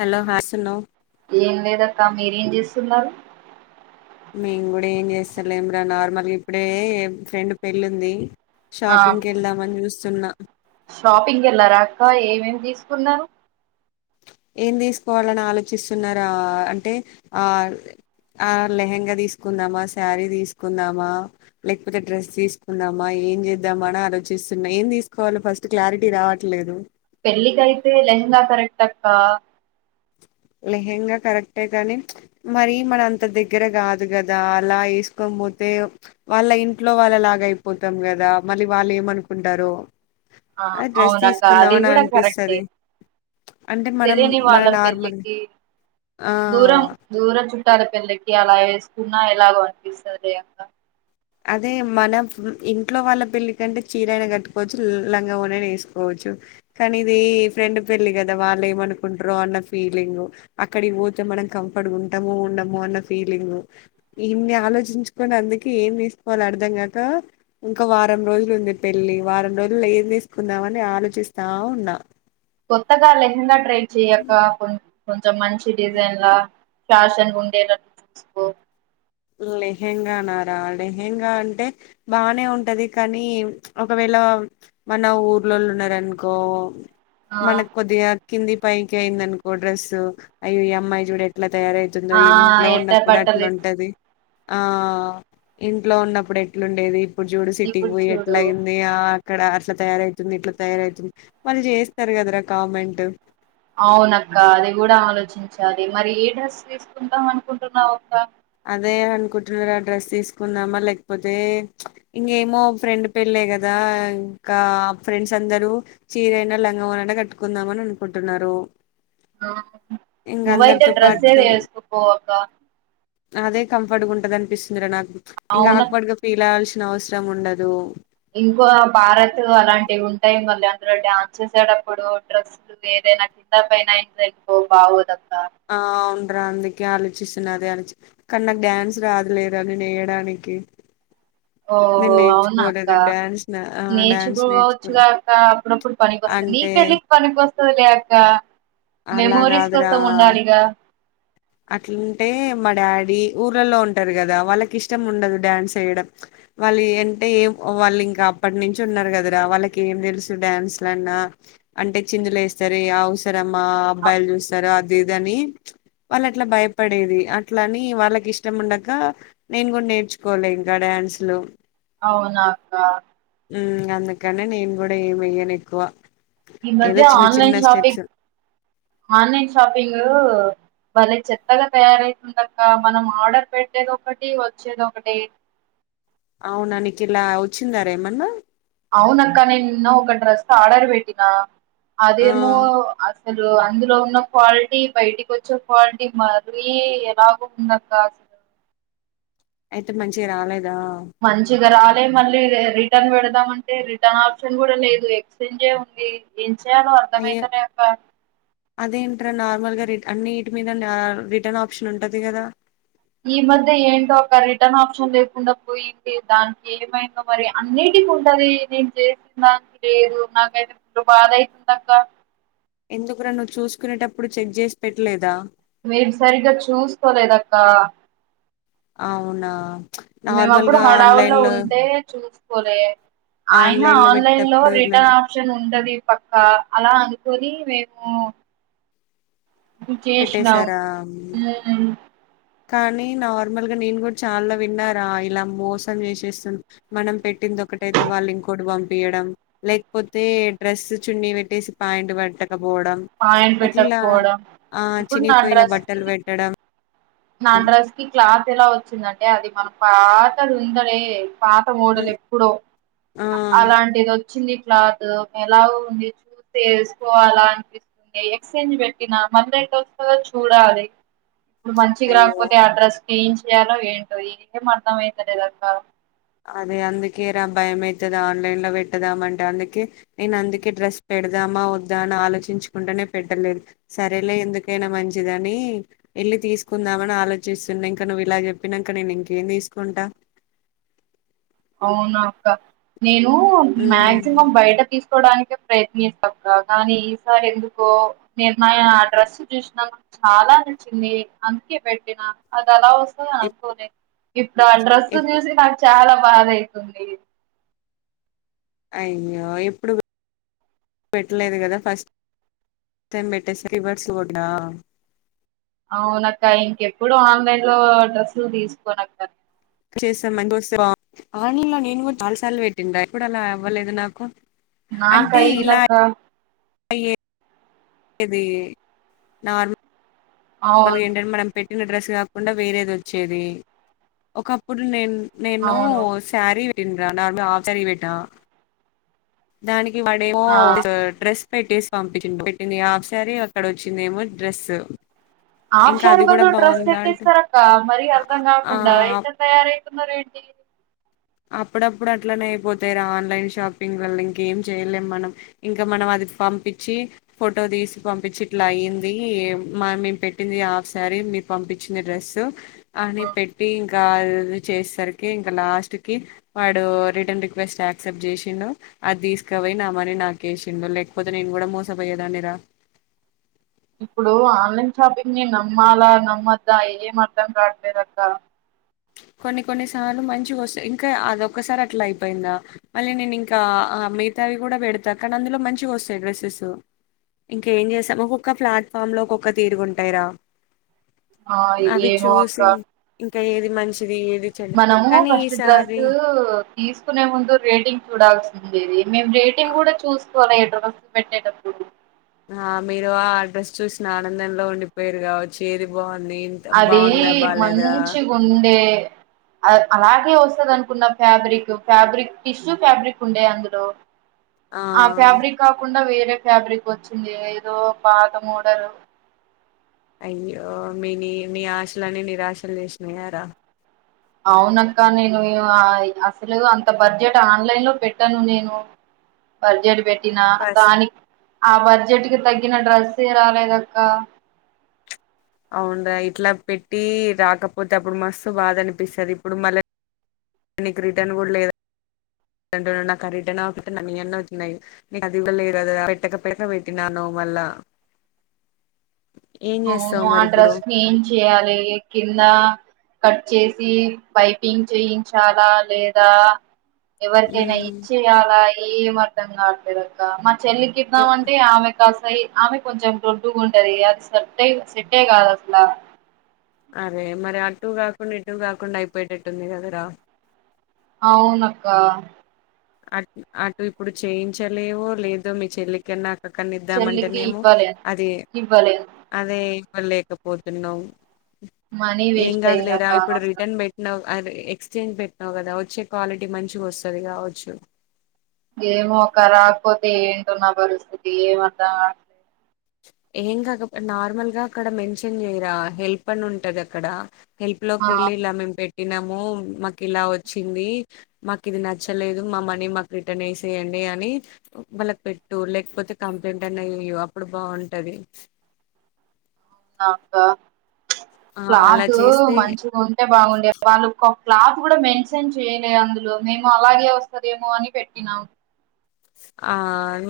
Hello హాస్తున్నావ్ ఏం లేదక్క మీరేం చేస్ తున్నారు మేము కూడా ఏం చేస్తాలేంరా నార్మల్గా ఇప్పుడే ఫ్రెండు పెళ్ళి ఉంది ఆ షాపింగ్కి వెళ్దామా అని చుస్ సున్నా షాపింగ్ వెళ్ళారాక ఏమేం తీసుకున్నరు ఏం తీసుకోవాలని ఆలోచిస్తున్నారా అంటే ఆ ఆ లెహెంగా తీసుకుందామా శారీ తీసుకుందామా లేకపోతే డ్రెస్ తీసుకుందామా ఏం చేద్దామా అని ఆలోచిస్తున్నా ఏం తీసుకోవాలో ఫస్ట్ క్లారిటీ రావట్లేదు పెళ్ళికయితే లెహాంగా కరెక్ట్ అక్క లహ్యంగా కరెక్టే కానీ మరి మన అంత దగ్గర కాదు కదా అలా వేసుకో పోతే వాళ్ళ ఇంట్లో వాళ్ళలాగ అయిపోతాం కదా మళ్ళీ వాళ్ళు ఏమనుకుంటారో ఆ డ్రెస్ అవునక్క అది తీసుకుందామని కూడా కరెక్టే అనిపిస్తది అంటే మనం తెలియని మన వాళ్ళ పెళ్లికి నార్మల్ కి ఆ దూరం దూర చు చుట్టాల పెళ్లకి అలా ఎసుకున్నా ఎలాగో అనిపిస్తది లే అక్క అదే మనం ఇంట్లో వాళ్ళ పెళ్ళి కంటే చీరైన కట్టుకోవచ్చు లంగా ఓని అయిన ఏసుకోవచ్చు కానీ ఇది ఫ్రెండ్ పెళ్లి కదా వాళ్ళు ఏమనుకుంటరో అన్న ఫీలింగు అక్కడికి పోతే మనం కంఫర్ట్గా ఉంటాముో ఉండమో అన్న ఫీలింగ్ ఇన్ని ఆలోచించుకొని అందుకే ఏం వే వాళ్ళు అర్ధం కాక ఇంకా వారం రోజులు ఉంది పెళ్లి వారం రోజులు ఏం తీసుకుందామ అని ఆలోచిస్తా ఉన్నా కొత్తగా లెహంగాట్రై చే అక్క కొ మంచి డిజైన్ లా ఫ్యాషన్ ఉండేటట్టు చూసుకో లెహెంగా నారా లెహెంగా అంటే బానే ఉంటది కానీ ఒకవేళ మన ఊర్లోళు ఉన్నారనుకో ఆ మన కొదిగా కింది పైకి అయింది అనుకో డ్రస్సు అయ్య అమ్మాయి చూడు ఎట్లా తయారవుతుందో ఆ ఇంట్లో ఎట్ట ఉన్నప్పుడు బట్టలు వేసు అట్లాంటుది ఆ ఇంట్లో ఉన్నప్పుడు ఎట్లుండేది ఇప్పుడు చూడు సిటీకి ఇప్పుడు పోయి ఎట్ల చూడు అయింది ఆ అక్కడ అట్లా తయారైతుంది ఇట్లా తయారైతుంది వాళ్ళు చేస్తారు కదరా కామెంట్ అవునక్క అది కూడా ఆలోచించాలి మరి ఏ డ్రెస్ వేసుకుంటాం అనుకుంటున్నావుక్క అదే అనుకుంటున్నారు ఆ డ్రెస్ తీసుకుందామా లేకపోతే ఇంకేమో ఫ్రెండ్ పెళ్ళే కదా ఇంకా ఫ్రెండ్స్ అందరూ చీరైనా లంగవోని అన్న కట్టుకుందామని అనుకుంటున్నారు ఇంక నువ్వైతే అందరితో డ్రెస్స్ ఏది పాటు ఏసుకుపోవాక్క అదే కంఫర్ట్గా ఉంటది అనిపిస్తుందిరా నాకు ఇంకా అవును ఆక్వర్డ్ గా ఫీల్ అవ్వాల్సిన నవసరం ఉండదు ఇంకో భారత్ అలాంటివి ఉంటాయి మళ్ళీ అందులో డ్యాన్స్ చేసేటప్పుడు డ్రస్ ఏదైనా కింద పన అపో బాదు ఆ అవును అందుకే ఆలోచిస్తున్నదే అని కానీ నాకు డ్యాన్స్ రాదులేదు అని నేను నేయడానికి ఓహో అవునా అక్క నా ఆ! నేచి డాన్స్ నేర్చుకోలే. కూవచ్చుగాక అప్పుడప్పుడు పనికి వస్తంది నీ అంటే పెళ్లికి పనికినికి వస్తా సూలేక్క అలా మెమోరీస్ కోసం ఉండాలిగా అట్లంటే మా డాడీ ఊర్లలో ఉంటారు కదా వాళ్ళకి ఇష్టం ఉండదు డ్యాన్స్ వేయడం వాళ్ళు అంటే ఏం వాళ్ళు ఇంకా అప్పటి నుంచి ఉన్నారు కదరా వాళ్ళకి ఏం తెలుసు డ్యాన్స్ లన్నా అంటే చిందులు వేస్తారు అవసర మా అ- అబ్బాయిలు చూస్తారు అ దేదని వాళ్ళు అట్లా భయపడేది అట్ల అని వాళ్ళకి ఇష్టం ఉండక నేను కూడా నేర్చుకోలే ఇంకా డ్యాన్సులు అవునా అక్క అందుకనే నేను కూడా ఏమి వెయ్యను ఎక్కువ ఈ ఏదో మధ్య చిన్న చిన్న online shopping steps online shopping లో బలే చెత్తగా తయారైతుండక్క మనం ఆర్డర్ పెట్టేది ఒకటి వచ్చేది ఒకటి అవునా నీకి ఇలా వచ్చిందారేమన్నా అవును అక్క నేను నిన్న ఒక డ్రెస్ ఆడర్బేటినా ఆ అదేమో అస్స అసలు అందులో ఉన్న క్వాలిటీ బయటికి వచ్చే క్వాలిటీ మరి ఎలాగో ఉందక్క అసలు అయితే మంచిగా రాలేదు మంచిగా రాలే మళ్ళీ రిటర్న్ పెడదాం అంటే రిటర్న్ ఆప్షన్ కూడా లేదు ఎక్స్చేంజే ఉంది ఏం చెయ్యాలో అయ్యో అర్ధమైత లే అక్క అదేంట్రా నార్మల్ గా రి అన్నిటి మీద రిటర్న్ ఆప్షన్ ఉంటది కదా ఈ మధ్య ఏంటో ఒక రిటర్న్ ఆప్షన్ లేకుండా పోయింది దానికి ఏమైందో మరి అన్నిటికి ఉంటది నేను చేసిన దానికి లేదు నాకైతే మీరు బాధ అయితుందక్క ఎందుకు రా నువ్వు చూసుకునేటప్పుడు చెక్ చేసి పెట్టలేదా మీరు సరిగ్గా చూస్కోలేదక్క అవునా నార్మల్ మేముప్పుడు గా ఆన్లైన్ హడావుల్లో లో ఉంటే చూసుకోలే అయినా లో ఆన్లైన్ లో పెట్టేటప్పుడు ఇలా రిటర్న్ ఆప్షన్ ఉంటది పక్కా అలాలా అందుకోలి కేష్నావు పెట్టేశారా కానీ నార్మల్గా నేను కూడా చాలా విన్నారా ఇలా మోసం చేసేస్తు మనం పెట్టింది ఒకటైతే వాళ్ళు ఇంకోటి పంపయడం లేకపోతే డ్రెస్ చున్నీ పెట్టేసి పా్యాంట్ పట్ట పోవడం పాయింట్ ఇట్లా పెట్టకపోవడం ఆ ఇప్పుడు నా చినిపోయిన డ్రెస్ బట్టలు కి పెట్టడం నా డ్రస్ కి క్లాత్ ఎలా వచ్చింద అంటే అది మన పాతది ఉందలే పాత మూడలు ఉమ్, ఎప్పుడో ఆ అలాంటిది వచ్చింది క్లాత్ ఎలా ఉంది చూత్తె వేసుకోవాలా అనిపిస్తుంది ఎక్స్చేంజ్ పెట్టినా మంద ఎట్టో వస్తాదో చూడాలి [unintelligible] మంచి గ అయ్యో రాకపోతే ఆ డ్రస్ ఏం చేయాలో ఏంటో ఏం అర్ధం అయితలేదక్క అదే అందుకే రా భయం అయితది ఆన్లైన్ లో పెట్టదామంటే అందుకే నేను అందుకే డ్రెస్ పెడదామా వద్దా అని ఆలోచించుకుంటేనే పెట్టలేదు సరేలే ఎందుకైనా మంచిదని వెళ్ళి తీసుకుందామని ఆలోచిస్తున్న ఇంక నువ్వు ఇలా చెప్పినంక నేను ఇంకేం తీసుకుంటా అవునా అక్క నేను ఉమ్ మాగ్జిమం బయట తీసు కోడానికి ప్రయత్నిస్తా కాని ఈసారి ఎందుకో నేను ఆ డ్రస్ చూసినా నాకు చాలా నచ్చింది అందుకే పెట్టినా అ ద లా వస్తుంది ఎప్ అనుకోలే ఇప్పుడు ఆ ఎప్ డ్రెస్సుని చూసి నాకు చాలా బాధయితుంది అయ్యో ఎప్పుడు పెట్టలేదు గదా ఫస్ట్ టై పెట్టేస్త రివర్స్ [unintelligible] అవునక్క ఇంకెప్పుడు ఆన్లైన్ లో డ్రస్సులు తీసుకోనక్క ఆన్లైన్లో నేను కూడా చాలసార్లు పెట్టిండ్రా ఎప్పుడూ అలా అవ్వలేదు నాకు నాకైందక్క అయ్యే ఇది నార్మ అవును వాళ్ళకెంటటే మనం పెట్ పెట్టిన డ్రెస్ కాకుండా వేరేది వచ్చేది ఒకప్పుడు నేను నేను అవును సారీ అ న హాఫ్ సారి పెట్టిన దానికి ఆ డ్రెస్ పెట్టేసి పంపించిండు పెట్టింది హాఫ్ సారీ అక్కడ వచ్చిందేమో డ్రెస్ హాఫ్ ఇంకా సారి అది కూడా బదులు డ్రెస్ బాగుందా ఎట్ల అంటే ఇస్తారక్క మరీ అర్ధం ఆ ఆ! కాకుండా ఎట్టా తయారై మరేంటి అప్పుడప్పుడు అట్లనే అయిపోతాయిార ఆన్లైన్ షాపింగ్ వల్ల ఇంకేం చేయలేము మనం ఇంకా మనం అది పంపించి ఫోటో తీసి పంపించి ఇట్లా అయ్యింది మా మేము పెట్టింది హాఫ్ సారీ మీ పంపించిన డ్రెస్ అని ఆ పెట్టి ఇంకాది చేసేసరికి ఇంకా లాస్ట్ వాడు రిటర్న్ రిక్వెస్ట్ యాక్సెప్ట్ చేసిండు అది తీసుకు పోయినామని నాకేసిండు లేకపోతే నేను కూడా మోసపోయేదాన్ని రా ఇప్పుడు ఆన్లైన్ షాపింగ్ ని నమ్మాలా నమ్మద్దా ఏం అర్ధం కాటలేదక్క కొన్ని కొన్నిసార్లు మంచిగా వస్తాయి ఇంకా అదొక్కసారి అట్లా అయిపోయిందా మళ్ళీ నేను ఇంకా మిగతావి కూడా పెడతా కానీ అందులో మంచిగా వస్తాయి డ్రెస్సెస్ ఇంకా ఏం చేస్తాం ఒక్కొక్క ప్లాట్ఫామ్లో ఒక్కొక్క తీరుగు ఉంటాయిరా ఆ ఏమో అక్క ఏది మంచి మనము ఫస్ట్ డ్రెస్ తీసుకునే ముందు రేటింగ్ చూడాల్సి దీదీ మేము రేటింగ్ కూడా చూస్త [unintelligible] పెట్టేటప్పు ఆ మీరు ఆ డ్రైస్ చూసిన ఆనందంలో ఉండిపోయారు కావచ్చు ఏది బాగుందో అదీ మంచిగు ఉండే అలాగే వస్తుంది అనుకున్న ఫ్యాబ్రిక్ ఫ్యాబ్రిక్ టిష్యూ ఫ్యాబ్రిక్ ఉండే అందులో ఆ ఫ్యాబ్రిక్ కాకుండా వేరే ే ఫ్యాబ్రిక్ వచ్చింది ఏదో పాత మోడల్ అయ్యో మీ న మీ ఆశలన్నీ నిరాశలు చేసినాయారా అవునక్క నేను అసలు అంత బడ్జెట్ ఆన్లైన్ లో పెట్టాను నేను బడ్జెట్ పెట్ నా ఫస్ట్ దాని ఆ బడ్జెట్ కి తగ్గిన డ్రెస్ రాలేదక్క అవుడ్ర ఇట్లా పెట్టి రాకపోతే అప్పుడు మస్తు బాధ అనిపిస్తుంది ఇప్పుడు మళ్ళా నీకు రిటర్న్ కూడా లేద నా రిటర్న్ అన్న వచ్చయి అది కూడా లేరుద పెట్టక పెట్ట పెట్టినాను మళ్ళా ఏం అవును చేస్తావు ఆ మరి ఇప్పుడు డ్రెస్ ని ఏం చెయాలి కింద కట్ చేసి పైపింగ్ చేయించాలా లేదా ఎవరికైనా ఉమ్ ఇచ్చేయల ఏం అర్థం కావట్ లేదు అక్క ఎ- చెల్లికిద్దాంమంటే ఆమెక్ కాస్తయి ఆమె కొంచెం దొడ్డుగా ఉంటది అది సట్ట సెట్టే కాదస్లా అరే మరి అటు కాకుండ ఇటు కాకుండా అయిపోయిటటుంది కదరా అవునక్క అ అటు ఇప్పుడు చేయించలేవో లేదో మీ చెల్లికన్నా చెల్లికి అక్కనిద్దామంటేనేమ ఇవ్వలేను అది ఇవ్వలేను అదే ఇలేకపోతున్నావు మనీ వేస్ట్ అయిందక్క అది ఎక్స్చేంజ్ పెట్టినావు కదా వచ్చే క్వాలిటీ మంచిగా వస్తది కావచ్చు అచ్చ ఏమో అక్క రాకపోతే ఏంటో నా పరిస్థితి ఏమ అర్థం అట్లేదు ఏం కాదు నార్మల్గా అక్కడ మెన్షన్ చేయరా హెల్ప్ అని ఉంటది అక్కడ హెల్ప్ ఆ లోకి ఎల్లి ఎలా మేం పెట్ నము మాకు ఇలా వచ్చింది మాకు ఇది నచ్చలేదు మా మనీ మాకు రిటర్న్ వసేయండి అని వాళ్ళకు పెట్టు లేకపోతే కంప్లైంట్ అన్న యు అప్పుడు బాగుంటది ఆ అక్క ఆ అలా క్లాత్ చేస్తే మంచిగా ఉంటే బాగుండే వాళ్ళు క్లాత్ కూడా మెన్షన్ చేయలే అందులో మేము అలాగే వస్తదేమో అని పెట్టినాం ఆ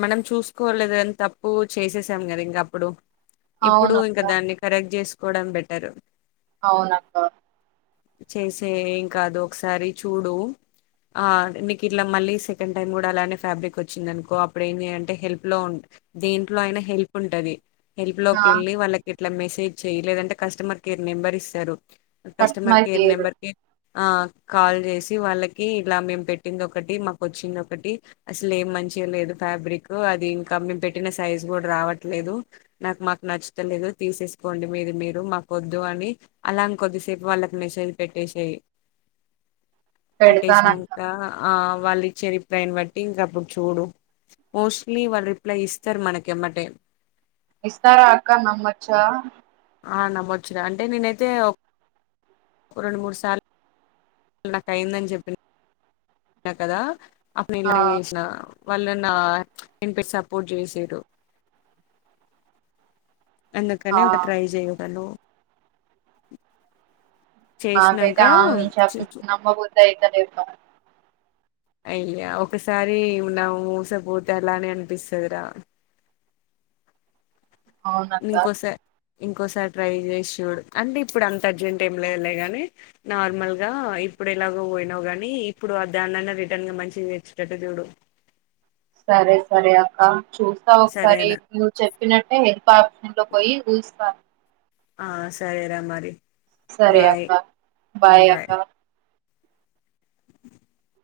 మనం చూసుకోలేదు అని తప్పు చేసేసాం కదా ఇంకా అప్పుడు ఇప్పుడు అవునక్క ఇంకా దాన్ని కరెక్ట్ చేసు కొడం బెట్టరు అవునక్కా చేసే ఏం కాదు ఒకసారి చూడు ఆ మీకు ఇట్లా మళ్ళీ సెకండ్ టైం కూడా అలానే ఫ్యాబ్రిక్ వచ్చింది అనుకో అప్పుడ ఏమి అంటే హెల్ప్ లో ఉ దేంట్లో అయినా హెల్ప్ ఉంటది హల్ప్ లోకి ఆ వెళ్లి వాళ్ళకి ఇట్లా మెసేజ్ చెయ్య లేదంటే కస్టమర్ కేర్ నెంబర్ ఇస్తారు కస్టమర్ నెంబర్కి ఆ కాల్ చేసి వాళ్ళకి ఇలా మేము పెట్టింది ఒకటి మాకు వచ్చింది ఒకటి అసలు ఏం మంచి లేదు ఫ్యాబ్రిక్ అది ఇంకా మేము పెట్టిన సైజు కూడా రావట్లేదు నాకు మాకు నచ్చతలేదు తీసేసుకోండి మీది మీరు మాకు వద్దు అని అలా కొద్దిసేపు వాళ్ళ మెసేజ్ పెట్టేసేయి పెడతానక్క పెట్టేశినంక ఆ వాళ్ళు ఇచ్చే రిప్లైని బట్టి ఇంక అప్పుడు చూడు మోస్ట్లీ వాళ్ళ రిప్లై ఇస్తారు మనకెమ్మటే విస్తార అక్క నమ్మొచ్చా ఆ నమ్మొచ్చు రా అంటే నేనైతే రెండు మూడుసార్లు నాకు అయిందని చెప్పి నా కదా అప్పుడు నేను ఆ ఇలానే చేసినా వాళ్ళ నా నేని పెట్ సపోర్ట్ చేసారు ఆ అన్నకనే ఒక ట్రై చేయను నాకైతే చేసినంక ఆన్లైన్ షాపింగ్ నమ్మబుద్ధి అయితలే అక్క అయ్యా ఒకసారిన్నావు మూసపోతే అలా నే అనిపిస్తుది రా అవునక్క ఇంకోసా ఇంకోసారి ట్రై చేసి చూడు అంటే ఇప్పుడు అంత అర్జెంట్ ఏం లే వెళ్లే గాని నార్మల్ గా ఇప్పుడు ఎలాగో పోయినావు కానీ ఇప్పుడు ఆ దాన్ననా రిటర్న్గా మంచిది తెచ్చేటట్టు చూడు సరే సరే అక్క చూస్తా ఒకసారి సరేరా నువ్వు చెప్పినట్టే హది ఇంట్లో పోయి చూస్తాను ఆ సరే రా మరి సరే బాయ్ అక్క బాయ్ అక్క